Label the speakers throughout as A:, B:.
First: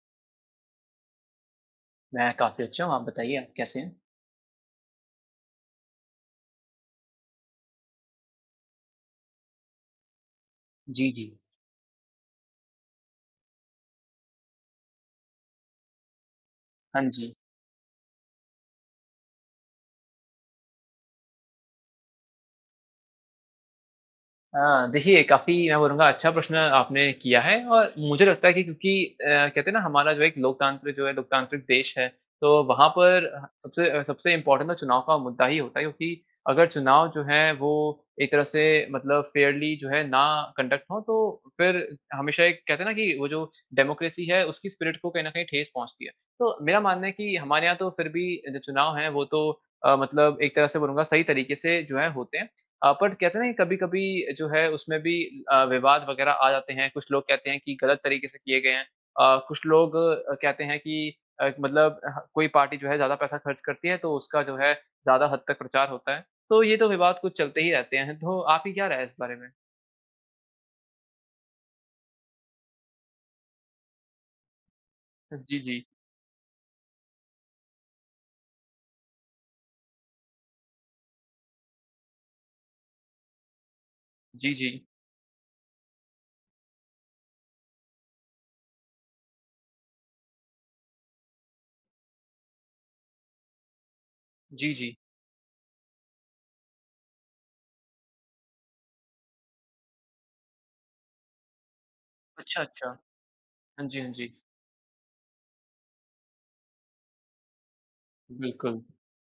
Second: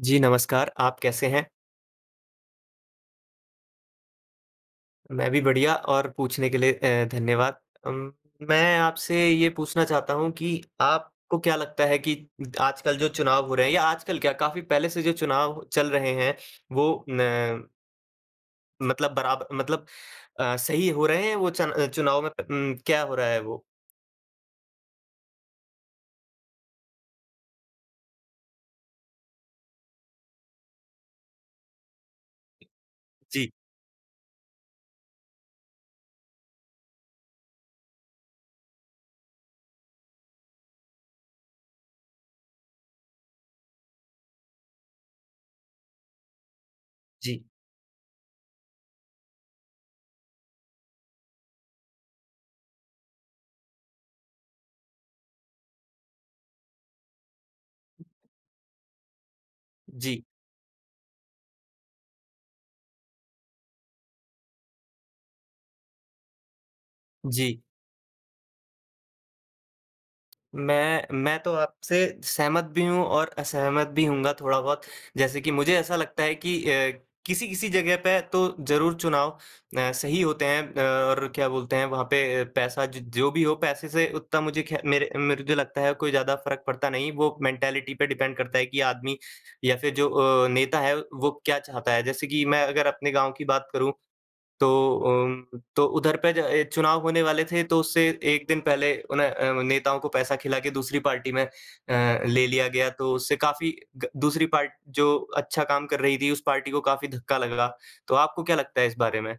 A: जी, नमस्कार, आप कैसे हैं?
B: मैं काफ़ी अच्छा हूँ आप बताइए आप कैसे हैं?
A: मैं भी बढ़िया, और पूछने के लिए अ, धन्यवाद। अम, मैं आपसे ये पूछना चाहता हूँ कि
B: जी, जी।
A: आपको क्या लगता है कि उ, आजकल जो चुनाव हो रहे हैं या आजकल क्या काफ़ी पहले से जो चुनाव चल रहे हैं
B: हाँ,
A: वो
B: जी।
A: न मतलब बराब मतलब अ, सही हो रहे हैं वो चन चुनाव मत उम, क्या हो रहा है वो?
B: अ, देखिये काफ़ी मैं बोलूँगा अच्छा प्रश्न आपने किया है और मुझे लगता है कि क्योंकि अ, कहते है ना हमारा जो एक लोकतंत्र, जो है लोकतांत्रिक देश है। तो वहाँ पर
A: जी।
B: सबसे सबसे इंपॉर्टेंट न चुनाव का मुद्दा ही होता है क्योंकि, अगर चुनाव जो है वो एक तरह से मतलब फ़ेयरली जो है ना कंडक्ट हो तो फिर हमेशा एक कहते है ना कि वो जो डेमोक्रेसी है उसकी स्पिरिट को कहीं न कहीं ठेस पहुँचती है। तो मेरा मानना है कि
A: जी।
B: हमारे यहाँ तो फिर भी जो चुनाव है वो तो अ, मतलब एक तरह से बोलूँगा सही तरीके से जो है होते हैं। अ, बट कहते हैं ना कभी-कभी जो है उसमें भी अ, विवाद वगैरह आ जाते हैं। कुछ लोग कहते हैं कि गलत तरीके से किए गए हैं। अ, कुछ लोग
A: जी।
B: कहते हैं कि अ, मतलब अ, कोई पार्टी जो है ज़्यादा पैसा खर्च करती है तो उसका जो है ज़्यादा हद तक प्रचार होता है, तो ये तो विवाद कुछ चलते
A: जी।
B: ही रहते हैं तो आपकी क्या राय है इस बारे में?
A: मैं मैं तो आपसे सहमत भी हूँ, और असहमत भी होऊँगा थोड़ा बहुत। जैसे कि
B: जी,
A: मुझे
B: जी।
A: ऐसा लगता है कि अ, किसी-किसी जगह पे तो जरूर चुनाव अ, सही होते हैं, अ, और क्या बोलते हैं, वहाँ पे पैसा ज जो भी हो पैसे से उतना
B: जी,
A: मुझे खै
B: जी।
A: मेरे मेरे जो लगता है, कोई ज्यादा फर्क पड़ता नहीं। वो मेंटालिटी पे डिपेंड करता है कि आदमी या फिर जो अ, नेता है वो क्या चाहता है। जैसे कि मैं अगर अपने गाँव की बात करूँ, तो
B: जी, जी।
A: अम्म तो उधर पे अ, चुनाव होने वाले थे, तो उससे 1 दिन पहले उन्ह अ, नेताओं को पैसा खिला के दूसरी पार्टी में अ, ले
B: अच्छा,
A: लिया
B: अच्छा।
A: गया, तो
B: हाँ
A: उससे काफी
B: जी,
A: ग
B: हाँ जी।
A: दूसरी पार्टी जो अच्छा काम कर रही थी उस पार्टी को काफी धक्का लगा। तो आपको क्या लगता
B: बिल्कुल।
A: है इस बारे में?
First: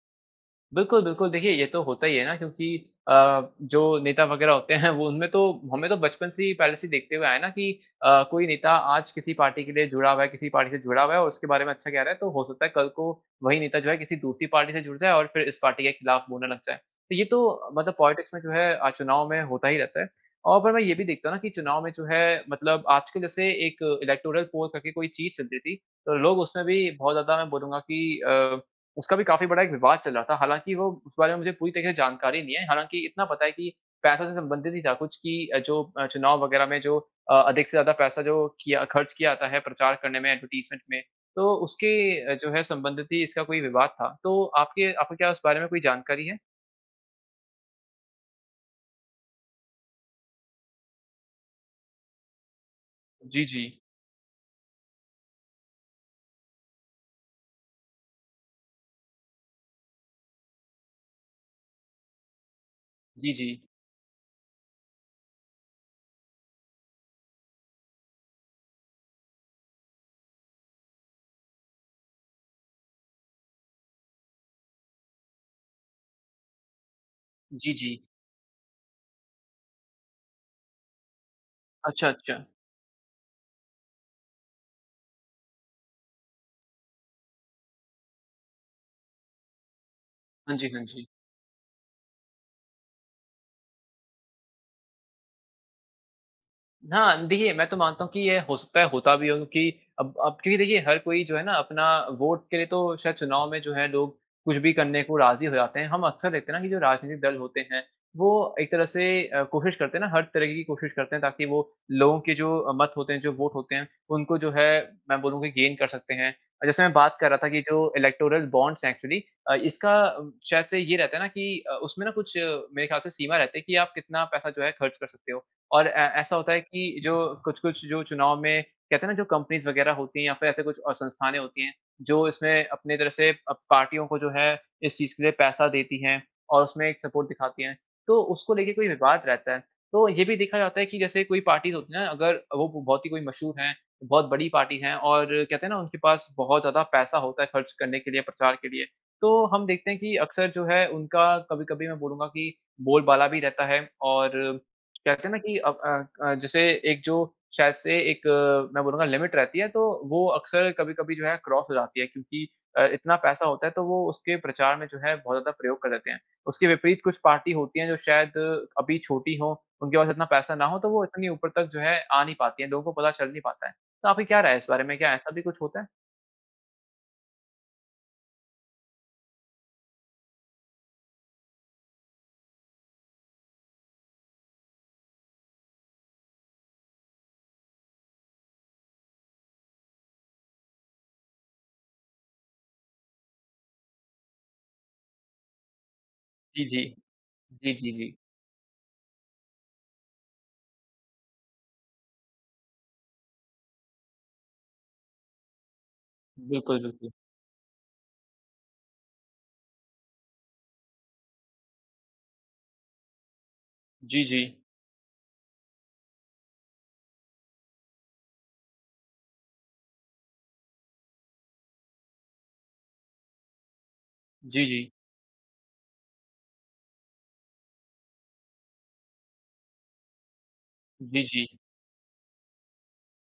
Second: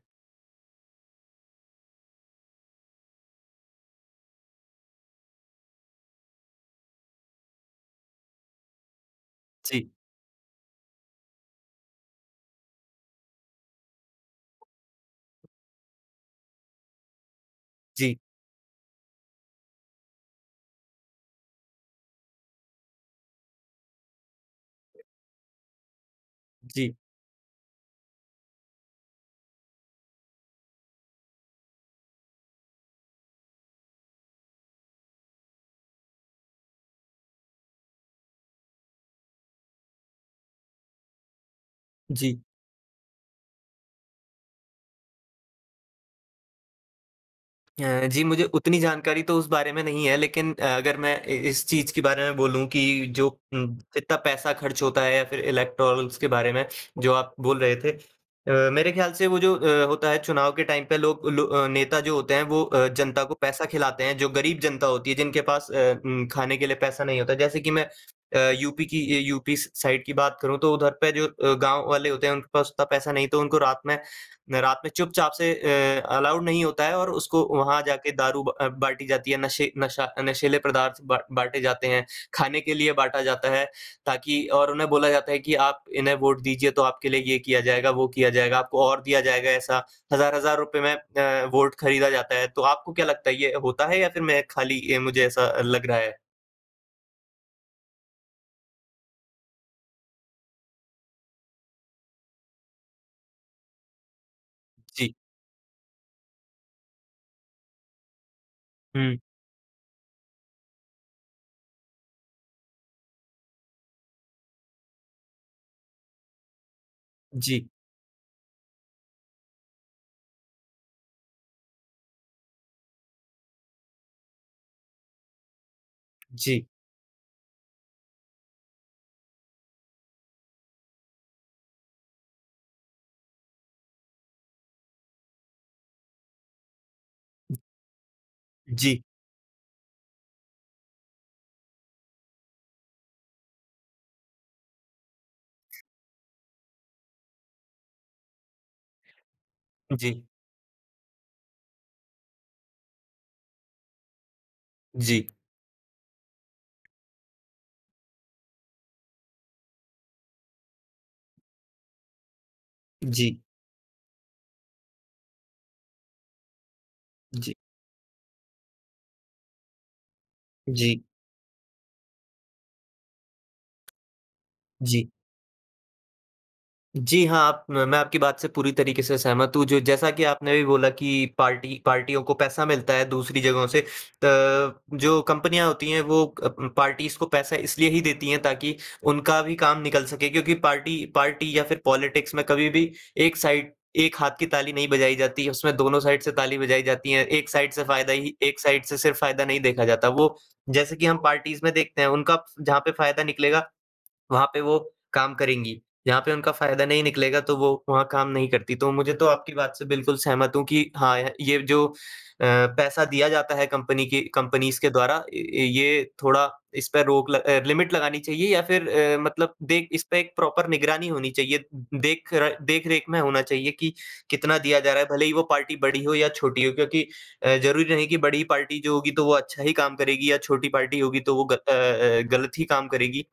B: बिल्कुल, बिल्कुल देखिये ये तो होता ही है ना क्योंकि अ, जो नेता वगैरह होते हैं, वो उनमे तो हमें तो बचपन से ही पहले से ही देखते हुए आए ना कि अ, कोई नेता आज किसी पार्टी के लिए
A: जी।
B: जुड़ा हुआ है, किसी पार्टी से जुड़ा हुआ है। और उसके बारे में अच्छा कह रहा है, तो हो सकता है कल को वही नेता जो है किसी दूसरी पार्टी से जुड़ जाए और फिर इस पार्टी के खिलाफ बोलने लग जाए। तो ये तो मतलब
A: जी।
B: पॉलिटिक्स में जो है, चुनाव में होता ही रहता है। और मैं ये भी देखता हूँ ना, कि चुनाव में जो है मतलब आजकल जैसे एक इलेक्टोरल पोल करके कोई चीज़ चलती थी। लोग उसमे भी
A: जी।
B: बहुत ज्यादा मैं बोलूँगा की अ, उसका भी काफी बड़ा विवाद चल रहा था। हालाँकि वो उस बारे में मुझे पूरी तरह से जानकारी नहीं है हालाँकि इतना पता है कि, पैसों से संबंधित नहीं था कुछ की अ, जो अ, चुनाव वगैरह में जो अ, अधिक से ज्यादा पैसा जो किया खर्च किया जाता है, प्रचार करने में एडवर्टाइज़मेंट में तो उसके
A: जी।
B: जो है संबंधित ही इसका कोई विवाद था, तो आपके आपको क्या इस बारे में कोई जानकारी है?
A: अ, जी मुझे उतनी जानकारी तो उस बारे में नहीं है लेकिन अ, अगर मैं अ, इस चीज़ के बारे में बोलूँ कि जो
B: जी,
A: अ,
B: जी।
A: इतना पैसा खर्च होता है या फिर इलेक्टोरल्स के बारे में जो आप बोल रहे थे। अ, मेरे ख़्याल वो जो अ, होता है चुनाव के टाइम पे लोग अ, लो नेता जो होते हैं वो अ, जनता को
B: जी, जी।
A: पैसा खिलाते हैं जो गरीब जनता होती है जिनके पास अ, उ खाने के लिए पैसा नहीं होता। जैसे कि मैं अ, यूपी की ए यूपी साइड की अ, बात करूँ तो उधर पे जो अ, गाँव वाले होते हैं उनके पास उतना पैसा नहीं हैं तो उनको रात में रात में चुपचाप से अ, अलाउ नहीं होता है और उसको
B: जी,
A: वहाँ
B: जी।
A: जाके दारू ब अ, बाँटी जाती है नशें नशा अ, नशीले पदार्थ ब बाँटे जाते हैं।
B: अच्छा, अच्छा।
A: खाने के लिए बाँटा जाता है ताकि और उन्हें बोला जाता है कि, "आप इन्हें वोट दीजिए तो आपके लिए ये किया जाएगा, वो किया जाएगा।" आपको और दिया जाएगा ऐसा। हज़ार
B: हाँ
A: हज़ार
B: जी,
A: रुपए
B: हाँ
A: में
B: जी।
A: अ, वोट खरीदा जाता है। तो आपको क्या लगता है ये होता है या फिर मैं खाली अ, ये मुझे ऐसा लग रहा है?
B: हाँ। देखिए, मैं तो मानता हूँ कि ये हो सकता है होता भी हो क्योंकि अब अब क्योंकि देखिए हर कोई जो हैं ना अपना वोट के लिए तो शायद चुनाव में जो है लोग कुछ भी करने
A: जी।
B: को राज़ी हो जाते हैं। हम अक्सर देखते हैं ना, कि जो राजनीतिक दल होते हैं वो एक तरह से
A: हुँ।
B: अ, कोशिश करते हैं ना, हर तरीके की कोशिश करते हैं ताकि वो लोगो के जो मत होते हैं, जो वोट होते हैं उनको जो है मैं बोलूँ की गेन कर सकते हैं। जैसे मैं बात कर रहा था कि
A: जी।
B: जो इलेक्टोरल बॉन्ड्स हैं एक्चुअली अ, इसका शायद से ये रहता हैं ना कि अ, उसमें न कुछ मेरे ख़्याल से सीमा रहती है की आप कितना पैसा जो है ख़र्च कर सकते हो और अ, ऐसा होता है
A: जी।
B: कि जो अ, कुछ-कुछ जो चुनाव में कहते हैं ना, जो कंपनीज़ वग़ैरह होती हैं या फिर ऐसे कुछ अ, संस्थाने होती हैं जो इसमें अपनी तरह से अ, पार्टियों को जो है इस चीज़ के लिए पैसा देती हैं और उसमें एक सपोर्ट दिखाती हैं तो उसको लेके कोई
A: जी।
B: विवाद रहता है। तो ये भी देखा जाता है कि जैसे कोई पार्टीज़ होती हैं ना अ, अगर वो बहुत ही कोई मशहूर है, बहुत बड़ी पार्टी है और कहते हैं ना, उनके पास बहुत ज़्यादा पैसा होता है ख़र्च करने के लिए प्रचार के लिए तो हम देखते
A: उ,
B: हैं कि
A: जी।
B: अक्सर जो है उनका कभी-कभी मैं बोलूँगा कि बोल-बाला भी रहता है और कहते
A: जी
B: हैं ना कि अब अ अ, जैसे एक जो शायद से एक अ, मैं बोलूँगा लिमिट रहती है तो वो अक्सर कभी-कभी जो है क्रॉस हो जाती है क्योंकि अ, इतना
A: जी।
B: पैसा होता है तो वो उसके प्रचार में जो है बहुत ज़्यादा प्रयोग कर देते हैं। उसके विपरीत कुछ पार्टी
A: जी।
B: होती है जो शायद अभी छोटी हो उनके पास इतना पैसा ना हो तो वो
A: जी।
B: इतनी ऊपर तक जो है आ नहीं पाती हैं। लोगों को पता चल नहीं पाता है। तो आपकी क्या राय है इस बारे में?
A: जी।
B: क्या ऐसा भी कुछ होता है?
A: जी, हाँ, आप मैं आपकी बात से पूरी तरीके से सहमत हूँ, जो जैसा कि आपने अभी बोला कि पार्टी पार्टियों को पैसा मिलता है, दूसरी जगहों से। अ, जो कंपनियाँ होती हैं वो अ, पार्टीज़ को पैसा इसलिए ही देती हैं, ताकि उनका भी काम निकल सके क्योंकि पार्टी पार्टी या फिर पॉलिटिक्स में कभी भी एक साइड, एक हाथ की ताली नहीं बजाई जाती उसमें दोनों साइड से ताली
B: जी, जी।
A: बजाई जाती हैं। एक
B: जी,
A: साइड से
B: जी,
A: फ़ायदा
B: जी।
A: ही एक साइड से सिर्फ फ़ायदा नहीं देखा जाता, वो जैसे कि हम पार्टीज़ देखते हैं, उनका जहाँ पे फ़ायदा निकलेगा, वहाँ पे वो काम करेंगी, जहाँ पे उनका
B: बिल्कुल,
A: फ़ायदा नहीं
B: बिल्कुल।
A: निकलेगा तो वो वहाँ काम नहीं करती। तो मुझे तो आपकी बात से बिल्कुल सहमत हूँ कि हाँ, य ये जो अ, पैसा दिया जाता है कंपनी की
B: जी, जी।
A: कंपनीज़ के द्वारा, य ये थोड़ा इसपे रोक ल अ, लिमिट लगानी चाहिए या फिर अ, मतलब देख इसपे एक प्रॉपर निगरानी होनी चाहिए। देख र देख-रेख में होना चाहिए कि कितना
B: जी,
A: दिया
B: जी।
A: जा रहा है, भले ही वो पार्टी बड़ी हो या छोटी हो क्योंकि अ, जरूरी नहीं कि बड़ी पार्टी जो होगी तो वो अच्छा ही काम करेगी या छोटी पार्टी होगी
B: जी,
A: तो वो ग अ
B: जी।
A: अ अ, गलत ही काम करेगी।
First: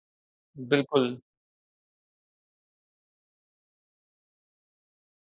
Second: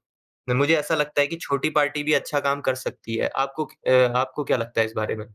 A: मुझे ऐसा
B: बिल्कुल।
A: लगता है कि छोटी पार्टी भी अच्छा काम कर सकती है। आपको क अ, आपको क्या लगता है इस बारे में?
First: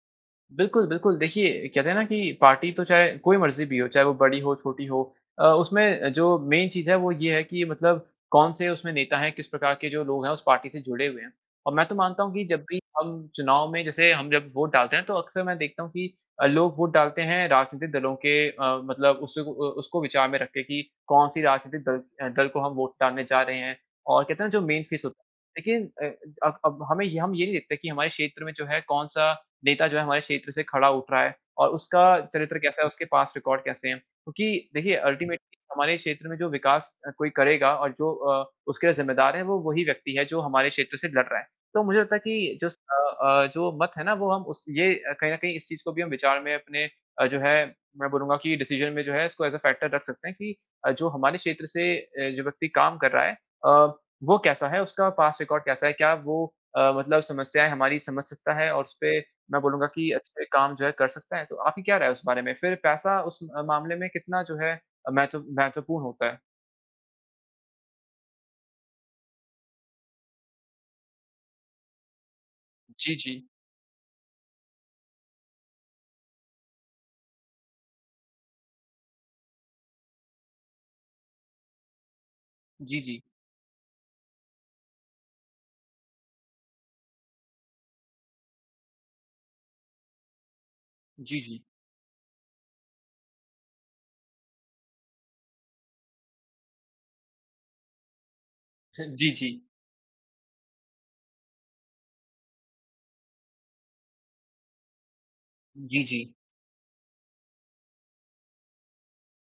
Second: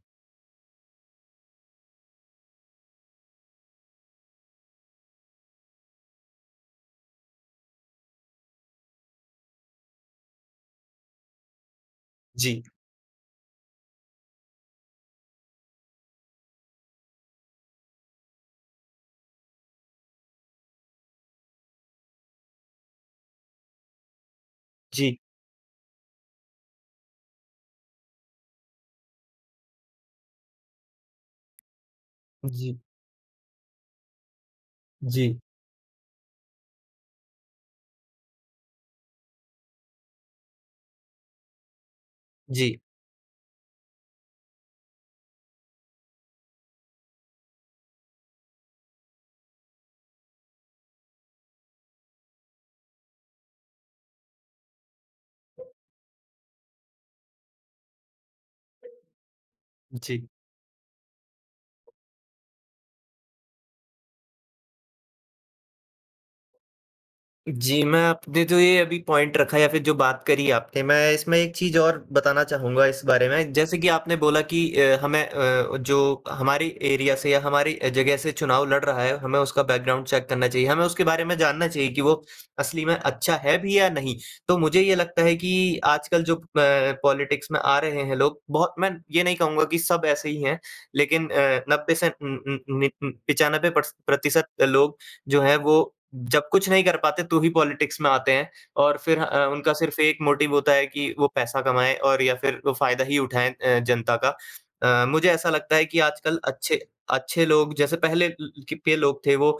B: बिल्कुल, बिल्कुल। देखिए कहते है ना कि पार्टी तो चाहे कोई मर्ज़ी भी हो चाहे वो बड़ी हो, छोटी हो अ, उसमें जो मेन चीज़ है वो ये है कि मतलब कौन-से उसमें नेता हैं किस प्रकार के जो लोग हैं उस पार्टी से जुड़े हुए हैं। अ, मैं तो मानता हूँ कि जब
A: जी।
B: भी हम चुनाव में जैसे हम जब वोट डालते हैं तो अक्सर मैं देखता हूँ कि अ, लोग वोट डालते हैं राजनीतिक दलों के अ, मतलब उस अ उसको विचार में रख के कि कौन-सी राजनीतिक दल दल को हम वोट डालने जा रहे हैं। और कहते है ना जो मेन फ़ीसद,
A: जी।
B: लेकिन अ, अब अब, हमें हम ये नहीं देखते कि हमारे क्षेत्र में जो है कौन-सा नेता जो है हमारे क्षेत्र से खड़ा उठ रहा है। और उसका चरित्र
A: जी।
B: कैसा है उसके पास्ट रिकॉर्ड कैसे है? क्योंकि देखिए
A: जी।
B: अल्टीमेटली हमारे क्षेत्र में जो विकास अ, कोई करेगा और जो अ, उसके लिए ज़िम्मेदार है वो वही व्यक्ति है जो हमारे क्षेत्र से लड़ रहा है। तो मुझे लगता है कि
A: जी।
B: जस्ट अ अ, जो मत है ना वो हम उस ये कहीं न कहीं इस चीज़ को भी हम विचार में अपने अ, जो है मैं बोलूँगा की डिसीज़न में जो है इसको एज़ ए फैक्टर रख सकते हैं कि अ, जो हमारे क्षेत्र से अ, जो व्यक्ति काम कर रहा है अ, वो कैसा है उसका पास्ट रिकॉर्ड कैसा है? क्या वो अ, मतलब समस्याएँ हमारी समझ सकता है और उसपे मैं बोलूँगा कि
A: जी।
B: अच्छे काम जो है कर सकता है? तो आपकी क्या राय है उस बारे में? फ़िर पैसा उस मामले में कितना जो है महत्व महत्वपूर्ण होता है?
A: जी। मैं आपने जो ये अभी पॉइंट रखा या फ़िर जो बात करी आपने, मैं इसमें एक चीज़ और बताना चाहूँगा इस
B: जी,
A: बारे
B: जी।
A: में। जैसे कि आपने बोला कि अ, हमें अ, जो हमारी एरिया से या हमारी अ, जगह से चुनाव लड़ रहा है, हमें उसका बैकग्राउंड चेक करना चाहिए। हमें उसके बारे में जानना चाहिए कि वो असली में
B: जी, जी।
A: अच्छा है भी या नहीं। तो मुझे ये लगता है कि आजकल जो प पॉलिटिक्स में आ रहे हैं लोग बहुत मैं ये नहीं कहूँगा कि सब ऐसे ही हैं लेकिन
B: जी, जी।
A: अ, 90 से उम उम नि 95 प्रस प्रतिशत लोग जो हैं वो जब कुछ नहीं कर पाते तो ही पॉलिटिक्स में आते हैं। और
B: ह
A: फ़िर
B: जी,
A: अ,
B: जी।
A: उनका सिर्फ़ 1 मोटिव होता है कि वो पैसा कमाएँ और या फ़िर वो फ़ायदा ही उठाएँ अ, जनता का। अ, मुझे ऐसा लगता है कि
B: जी, जी।
A: आजकल अच्छे अच्छे लोग जैसे पहले ले के लोग थे वो अ,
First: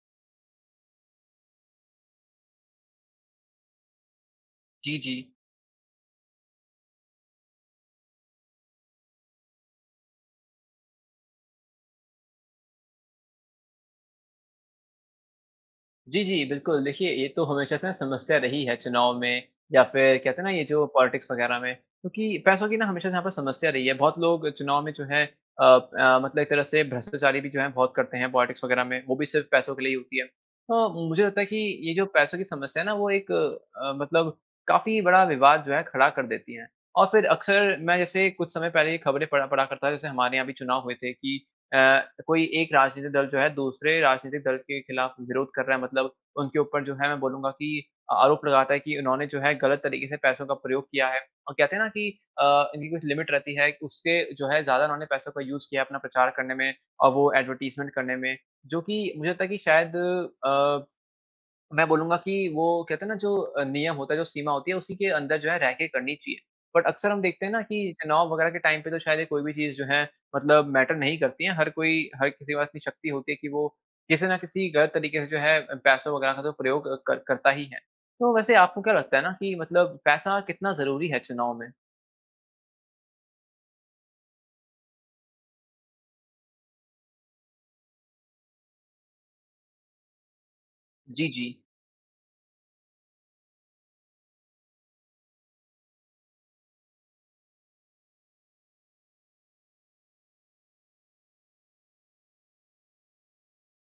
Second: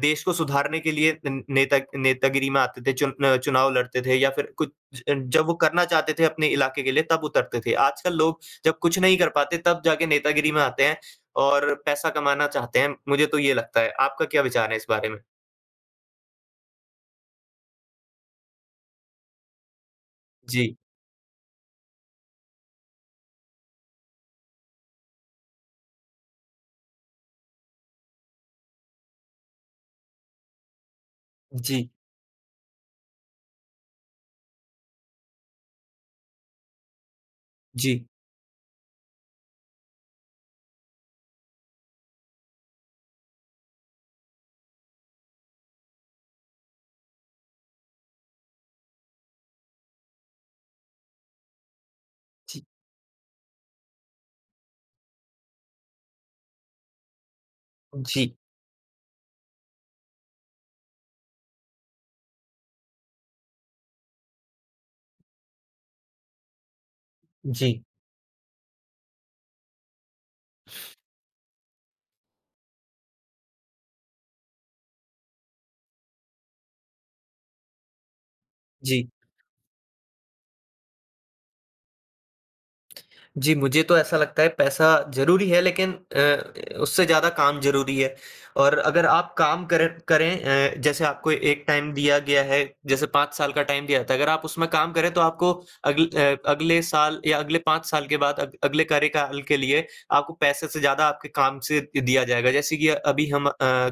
A: देश को सुधारने के लिए नेता नेतागिरी में आते थे चुन अ, चुनाव लड़ते थे। या फ़िर कुछ
B: जी, जी।
A: जब वो करना चाहते थे अपने इलाके के लिए तब उतरते थे। आजकल लोग जब कुछ नहीं कर पाते तब जाके नेतागिरी में आते हैं और पैसा कमाना चाहते हैं। मुझे तो ये लगता है आपका क्या विचार है इस बारे में?
B: जी, जी। बिलकुल, देखिये ये तो हमेशा से ना समस्या रही है, चुनाव में या फिर कहते है ना ये
A: जी।
B: जो पॉलिटिक्स वगैरह में। क्योंकि पैसों की ना हमेशा से यहाँ पर समस्या रही है। बहुत लोग चुनाव में जो है अ अ, मतलब एक तरह से भ्रष्टाचारी भी जो है, बहुत करते हैं पॉलिटिक्स वगैरह में। वो भी सिर्फ पैसों के लिए ही होती है। हाँ, मुझे लगता है कि
A: जी।
B: ये जो पैसों की समस्या है ना वो एक अ, मतलब काफी बड़ा विवाद जो है खड़ा कर देती है। और फिर अक्सर मैं
A: जी।
B: जैसे कुछ समय पहले ये खबरें पढ़ा पढ़ा करता था। जैसे हमारे यहाँ भी चुनाव हुए थे कि अ, कोई एक राजनीतिक दल जो है, दूसरे राजनीतिक दल के खिलाफ विरोध कर रहा है, मतलब उनके ऊपर जो है मैं बोलूंगा कि आरोप लगाता है, कि उन्होने जो है गलत तरीके से पैसों का प्रयोग किया है। और कहते है ना की
A: जी।
B: अ, इनकी कुछ लिमिट रहती है उसके जो है ज्यादा उन्होने पैसों का यूज़ किया है, अपना प्रचार करने में और वो एडवर्टाइज़मेंट करने
A: जी।
B: में। जो कि मुझे लगता है कि शायद अ, मैं बोलूंगा कि वो कहते है ना, जो नियम होता है, जो सीमा होती है उसी के अंदर जो है रह के करनी चाहिए। बट अक्सर हम देखते है ना,
A: जी।
B: कि चुनाव वगैरह के टाइम पे तो शायद ये कोई भी चीज़ जो है मतलब मैटर नहीं करती है। हर कोई हर किसी के पास इतनी शक्ति होती है की वो किसी न किसी गलत तरीके से जो है पैसों वगैरह का तो प्रयोग कर करता ही है। तो वैसे आपको क्या
A: जी।
B: लगता है ना, कि मतलब पैसा कितना जरूरी है चुनाव में?
A: जी, मुझे तो ऐसा लगता है, पैसा ज़रूरी है, लेकिन अ, उससे ज़्यादा काम ज़रूरी है और अगर आप काम कर करें अ, जैसे
B: जी,
A: आपको
B: जी।
A: एक टाइम दिया गया है, जैसे 5 साल का टाइम दिया जाता है। अगर आप उसमें काम करें, तो आपको अगल अ, अगले साल या अगले 5 साल के बाद अग अगले कार्यकाल के लिए आपको पैसे से ज़्यादा आपके काम से दिया जाएगा। जैसे कि अभी हम अ,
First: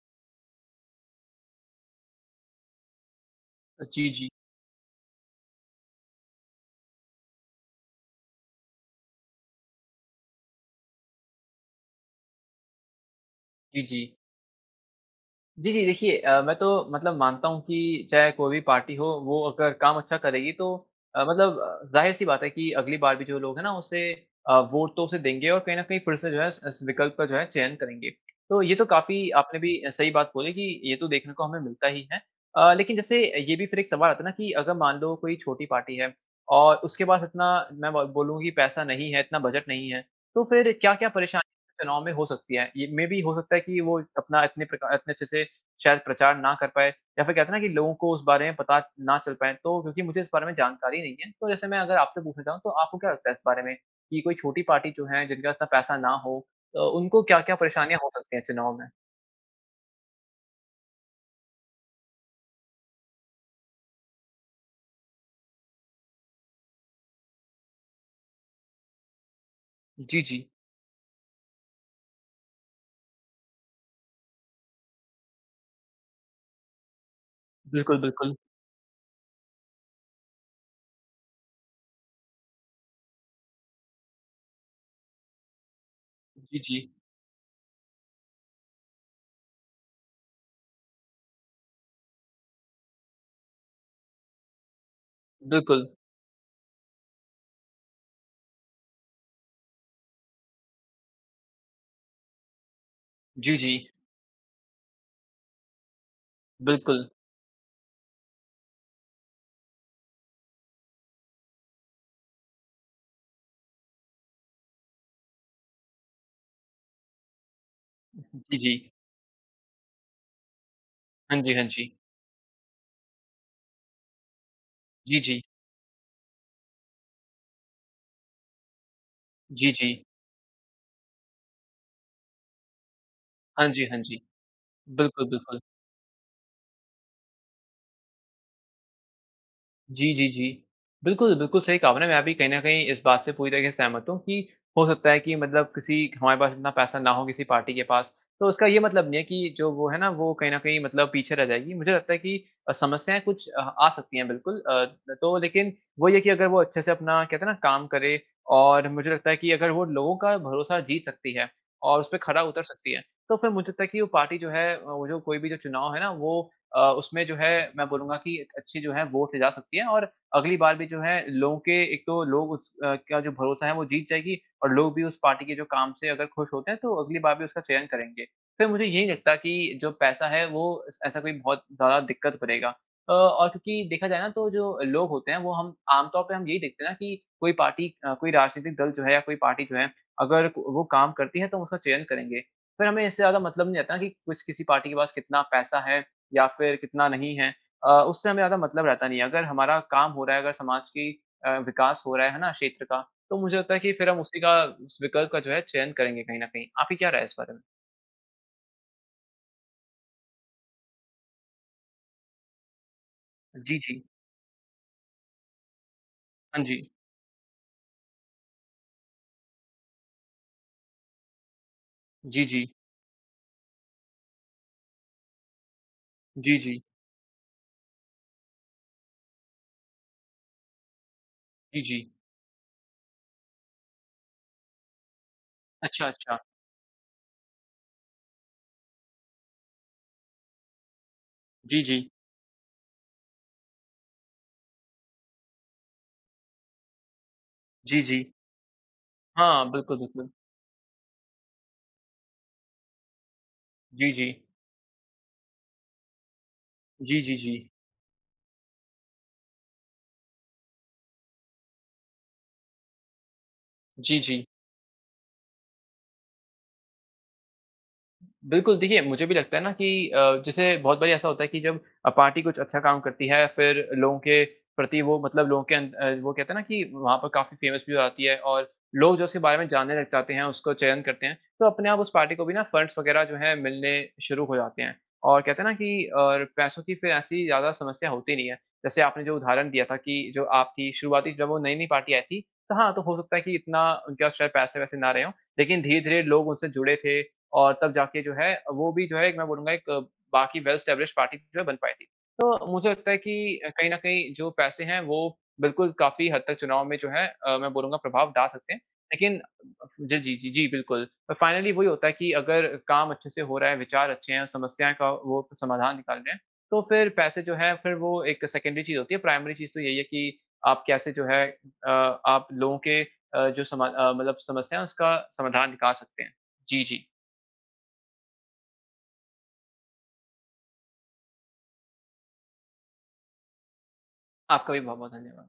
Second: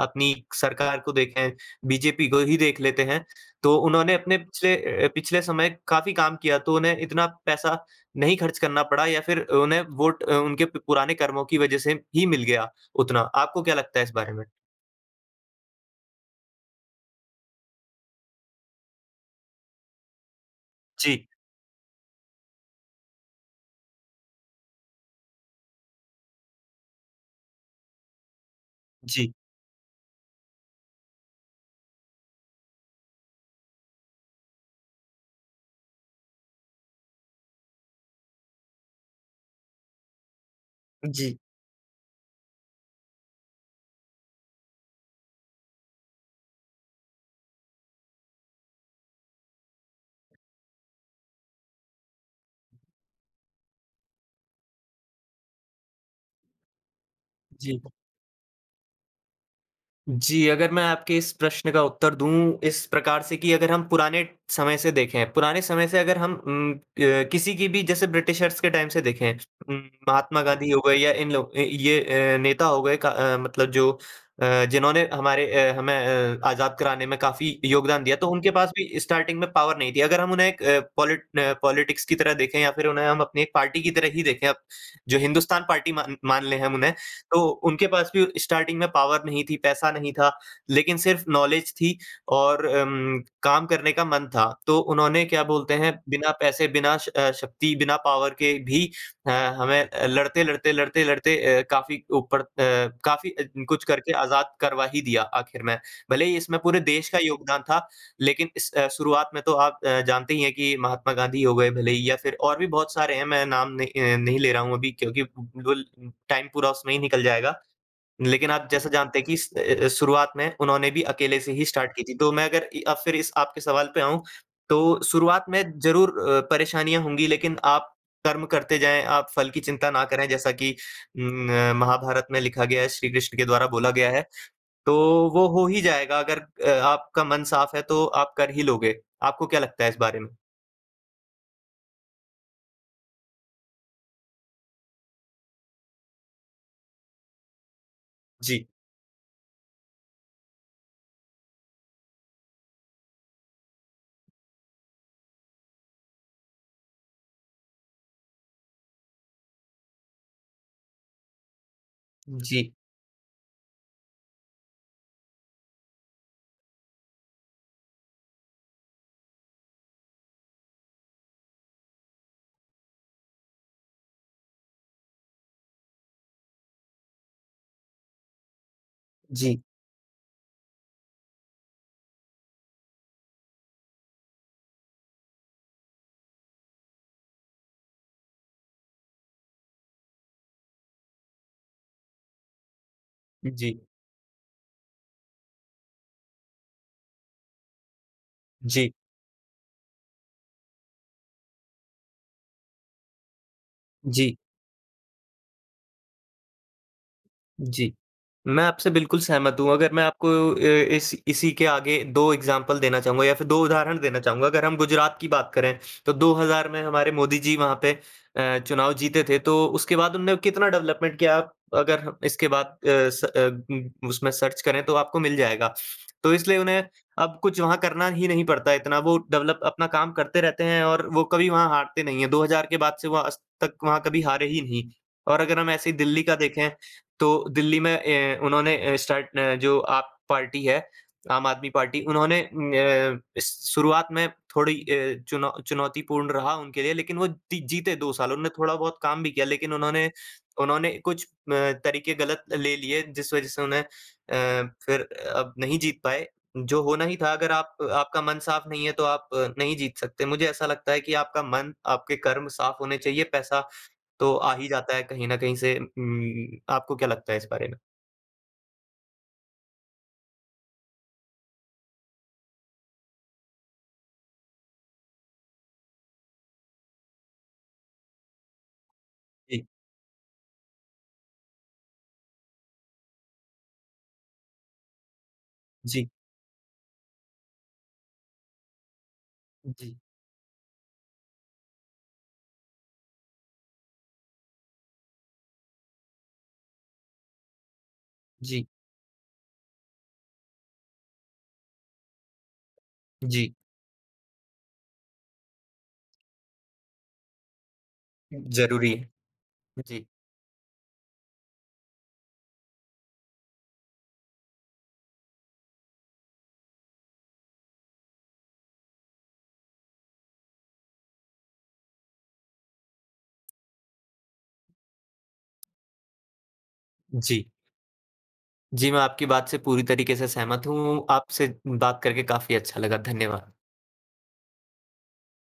A: अपनी सरकार को देखें, बीजेपी को ही देख लेते हैं, तो
B: अ, जी,
A: उन्होंने
B: जी।
A: अपने पिछले अ, पिछले समय काफ़ी काम किया, तो उन्हें इतना पैसा नहीं खर्च करना पड़ा या फिर अ, उन्हें वोट अ, उनके प पुराने कर्मों की वजह से ही मिल गया, उतना। आपको क्या
B: जी,
A: लगता है इस
B: जी।
A: बारे में?
B: जी, जी, देखिये अ, मैं तो मतलब मानता हूँ की चाहे कोई भी पार्टी हो, वो अगर काम अच्छा करेगी, तो अ,
A: जी।
B: मतलब ज़ाहिर-सी बात है कि अगली बार भी जो लोग है ना, उसे अ, वोट तो उसे देंगे और कहीं न कहीं फिर से जो है, उस उस विकल्प का जो है चयन करेंगे। तो ये तो काफ़ी
A: जी।
B: आपने भी अ, सही बात बोली कि ये तो देखने को हमें मिलता ही है। अ, लेकिन जैसे अ, ये भी फिर एक सवाल आता है ना कि अगर मान लो, कोई छोटी पार्टी है और उसके पास इतना मैं ब बोलूँ कि पैसा नहीं है, इतना बजट नहीं है, तो फिर
A: अ,
B: क्या-क्या
A: जी।
B: परेशानी चुनाव में हो सकती है? ये मेबी हो सकता है कि वो इत अपना इतने प्रका इतने अच्छे से शायद प्रचार ना कर पाए या फिर कहते है ना कि लोगों को उस बारे में पता ना चल पाए, तो क्योंकि मुझे इस बारे में जानकारी नहीं है। तो जैसे मैं अगर आपसे पूछना चाहूँ, तो आपको क्या लगता है इस बारे में कि कोई छोटी पार्टी जो है, जिनके पास इतना पैसा ना हो अ, उनको क्या-क्या
A: जी।
B: परेशानियाँ हो सकती हैं चुनाव में?
A: जी, अगर मैं आपके इस प्रश्न का उत्तर दूँ, इस प्रकार से कि अगर हम पुराने समय से देखें, पुराने समय से अगर हम उम, क किसी की भी जैसे ब्रिटिशर्स के टाइम से देखें उम,
B: जी,
A: महात्मा
B: जी।
A: गाँधी हो गए या इन लोग अ, ये अ, नेता हो गए क अ, मतलब जो अ, जिन्होंने हमारे अ, हमें अ, आज़ाद कराने में काफ़ी
B: बिल्कुल,
A: योगदान दिया, तो
B: बिल्कुल।
A: उनके पास भी स्टार्टिंग में पॉवर नहीं थी। अगर हम उन्हें एक अ, पॉलिट न पॉलिटिक्स की तरह देखें या फिर उन्हें हम अपनी एक पार्टी की तरह ही देखें अब, जो हिंदुस्तान पार्टी मा मान लें
B: जी,
A: हम उन्हें,
B: जी।
A: तो उनके पास भी स्टार्टिंग में पॉवर नहीं थी, पैसा नहीं था, लेकिन सिर्फ़ नॉलेज थी और अम, काम करने का मन था। तो उन्होंने क्या बोलते हैं,
B: बिल्कुल।
A: बिना पैसे, बिना श अ, शक्ति, बिना पॉवर के भी अ, हमें अ, लड़ते, लड़ते, लड़ते, लड़ते अ, काफ़ी ऊपर अ, काफ़ी अ,
B: जी,
A: कुछ
B: जी।
A: करके आज़ाद करवा ही दिया आखिर में। भले ही इसमें पूरे देश
B: बिल्कुल।
A: का योगदान था, लेकिन इस अ, शुरुआत में तो आप अ, जानते ही हैं कि महात्मा गाँधी हो गए, भले ही या फिर और भी बहुत सारे हैं, मैं नाम न अ, नहीं ले रहा हूँ अभी क्योंकि [unintelligible] टाइम पूरा उसमें ही निकल जाएगा। लेकिन
B: जी,
A: आप जैसा
B: जी।
A: जानते हैं कि इस अ अ अ, शुरुआत में उन्होंने भी अकेले
B: हाँ
A: से
B: जी, हाँ
A: ही स्टार्ट
B: जी।
A: की थी। तो मैं अगर इ अब फिर इस आपके सवाल पे आऊँ, तो
B: जी, जी।
A: शुरुआत में ज़रूर अ, परेशानियाँ होंगी, लेकिन आप कर्म करते जाएँ, आप फल की
B: जी,
A: चिंता
B: जी।
A: ना करें, जैसा कि उम, अ, महाभारत में लिखा गया है, श्री कृष्ण के द्वारा
B: हाँ जी,
A: बोला
B: हाँ
A: गया
B: जी।
A: है। तो
B: बिल्कुल,
A: वो
B: बिल्कुल।
A: हो ही जाएगा, अगर अ, आपका मन साफ़ है, तो आप कर ही लोगे। आपको क्या लगता है इस
B: जी,
A: बारे
B: जी,
A: में?
B: जी। बिल्कुल, बिल्कुल सही कहा आपने। मैं भी कहीं न कहीं इस बात से पूरी तरीके से सहमत हूँ कि हो सकता है कि मतलब किसी क हमारे पास इतना पैसा ना हो, किसी पार्टी के पास, तो
A: जी।
B: उसका ये मतलब नहीं है कि जो वो है ना, वो कहीं न कहीं मतलब पीछे रह जाएगी। मुझे लगता है कि अ, समस्याएँ कुछ अ, आ सकती हैं, बिल्कुल। अ, तो लेकिन वही है कि अगर वो अच्छे से अपना, कहते हैं ना, काम करे और मुझे लगता है कि अगर वो लोगों का भरोसा जीत सकती है और उसपे खरा उतर
A: जी।
B: सकती है, तो फिर मुझे लगता है कि वो पार्टी जो है, अ, वो जो कोई भी जो चुनाव है ना, वो अ, उसमें जो है, मैं बोलूँगा कि अच्छी जो है वोट ले जा सकती है और अगली बार भी जो है, लोगों के एक तो लोग उस अ, का जो भरोसा है, वो जीत जाएगी और लोग भी उस पार्टी के जो काम से अगर खुश होते हैं, तो अगली बार भी उसका चयन करेंगे। फिर मुझे ये नहीं लगता
A: जी।
B: कि जो पैसा है, वो ऐस ऐसा कोई बहुत ज़्यादा दिक्कत करेगा। अ, और क्योंकि देखा जाये ना, तो जो लोग होते हैं, वो हम आम तौर पे हम यही देखते हैं ना कि कोई पार्टी अ, कोई राजनीतिक दल जो है या कोई पार्टी जो है, अगर वो काम करती है, तो हम उसका चयन करेंगे। फिर हमें इससे ज़्यादा
A: उ
B: मतलब नहीं
A: जी।
B: रहता ना कि किस किसी पार्टी के पास कितना पैसा है या फिर कितना नहीं है अ, उससे हमें ज़्यादा मतलब
A: जी।
B: रहता नहीं है। अगर हमारा काम हो रहा है, अगर समाज की अ, विकास हो रहा है, है ना? क्षेत्र का, तो मुझे लगता है कि फिर हम
A: जी।
B: उसी का उस विकल्प का जो है, चयन करेंगे कहीं न कहीं। आपकी क्या राय है इस बारे में?
A: जी। मैं आपसे बिल्कुल सहमत हूँ। अगर मैं आपको अ, इस इसी के आगे 2 एग्ज़ाम्पल देना चाहूँगा या फिर 2
B: जी,
A: उदाहरण
B: जी।
A: देना चाहूँगा। अगर हम गुजरात की बात करें, तो दो
B: हाँ
A: हज़ार में
B: जी।
A: हमारे मोदी जी वहाँ पे अ, चुनाव जीते थे, तो उसके बाद उन्होंने कितना डेवलपमेंट किया, अगर
B: जी,
A: इसके
B: जी।
A: बाद अ, स अब [unintelligible] उसमें सर्च करें, तो आपको मिल जाएगा। तो
B: जी,
A: इसलिए
B: जी।
A: उन्हें अब कुछ वहाँ करना ही नहीं पड़ता है, इतना वो डेवलप, अपना काम करते रहते हैं और वो कभी वहाँ
B: जी,
A: हारते
B: जी।
A: नहीं हैं। 2000 के बाद से वो आज तक वहाँ कभी हारे ही नहीं और अगर हम ऐसे ही
B: अच्छा,
A: दिल्ली का
B: अच्छा।
A: देखें, तो दिल्ली में ए उन्होंने अ, स्टार्ट न जो आप पार्टी है, आम आदमी
B: जी,
A: पार्टी,
B: जी।
A: उन्होंने न श शुरुआत में थोड़ी अ, चुनौ चुनौतीपूर्ण रहा उनके लिए, लेकिन वो दि जीते
B: जी,
A: 2 साल।
B: जी।
A: उन्होंने थोड़ा बहुत काम भी किया,
B: हाँ,
A: लेकिन
B: बिल्कुल,
A: उन्होंने
B: बिल्कुल।
A: उन्होंने कुछ अ, तरीके गलत ले लिए, जिस वजह से उन्हें, अ
B: जी, जी।
A: फिर अब नहीं जीत पाए। जो होना ही
B: जी,
A: था,
B: जी,
A: अगर
B: जी।
A: आप आपका मन साफ़ नहीं है, तो आप नहीं जीत सकते। मुझे ऐसा लगता है कि आपका मन, आपके कर्म साफ़ होने चाहिए, पैसा
B: जी,
A: तो
B: जी।
A: आ ही जाता है कहीं ना कहीं से। उ उम, आपको क्या लगता है इस बारे में?
B: बिल्कुल। देखिये मुझे भी लगता है ना कि अ, जैसे बहुत बारी ऐसा होता है की जब अ, पार्टी कुछ अच्छा काम करती है फिर लोगों के प्रति वो मतलब लोगों के अन अ, वो कहते है ना कि वहाँ पे काफ़ी फेमस भी हो जाती है। और लोग जो उसके बारे
A: जी।
B: में जानने लग जाते हैं, उसको चयन करते हैं, तो अपने आप उस पार्टी को भी ना फंड्स वगैरह जो है मिलने शुरू हो जाते हैं। और कहते है ना कि
A: जी।
B: और पैसों की फिर ऐसी ज़्यादा समस्या होती नहीं है। जैसे आपने जो उदाहरण दिया
A: जी।
B: था कि, जो आपकी शुरुआती जब वो नई-नई पार्टी आई थी तो हाँ तो हो सकता है कि इतना उनके पास शायद पैसे-वैसे ना रहे हो। लेकिन धीरे-धीरे लोग उनसे जुड़े थे, और तब जाके जो है,
A: जी।
B: वो भी जो है एक मैं बोलूँगा एक बाकी वेल एस्टाब्लिशड पार्टी जो बन पायी थी। तो मुझे लगता है
A: जी।
B: कि अ, कहीं न कहीं जो पैसे हैं, वो बिल्कुल काफ़ी हद तक चुनाव में जो हैं, अ, मैं बोलूँगा प्रभाव डाल सकते हैं,
A: ज़रूरी है।
B: लेकिन
A: जी।
B: ज़ जी, जी, जी, बिल्कुल, अ, फाइनली वही होता है कि अगर काम अच्छे से हो रहा है विचार अच्छे है समस्याएँ का वो समाधान निकाल रहे हैं, तो फिर पैसे जो है फिर वो एक सेकेंडरी चीज़ होती है प्राइमरी चीज़ तो यही है कि, आप कैसे जो है अ आप लोगों के अ, जो समा अ, मतलब समस्या है, उसका समाधान निकाल सकते हैं। जी, जी।
A: जी। जी, मैं आपकी बात से पूरी तरीके से सहमत हूँ। आपसे बात करके काफ़ी अच्छा लगा, धन्यवाद।
B: आपका भी बहुत-बहुत धन्यवाद।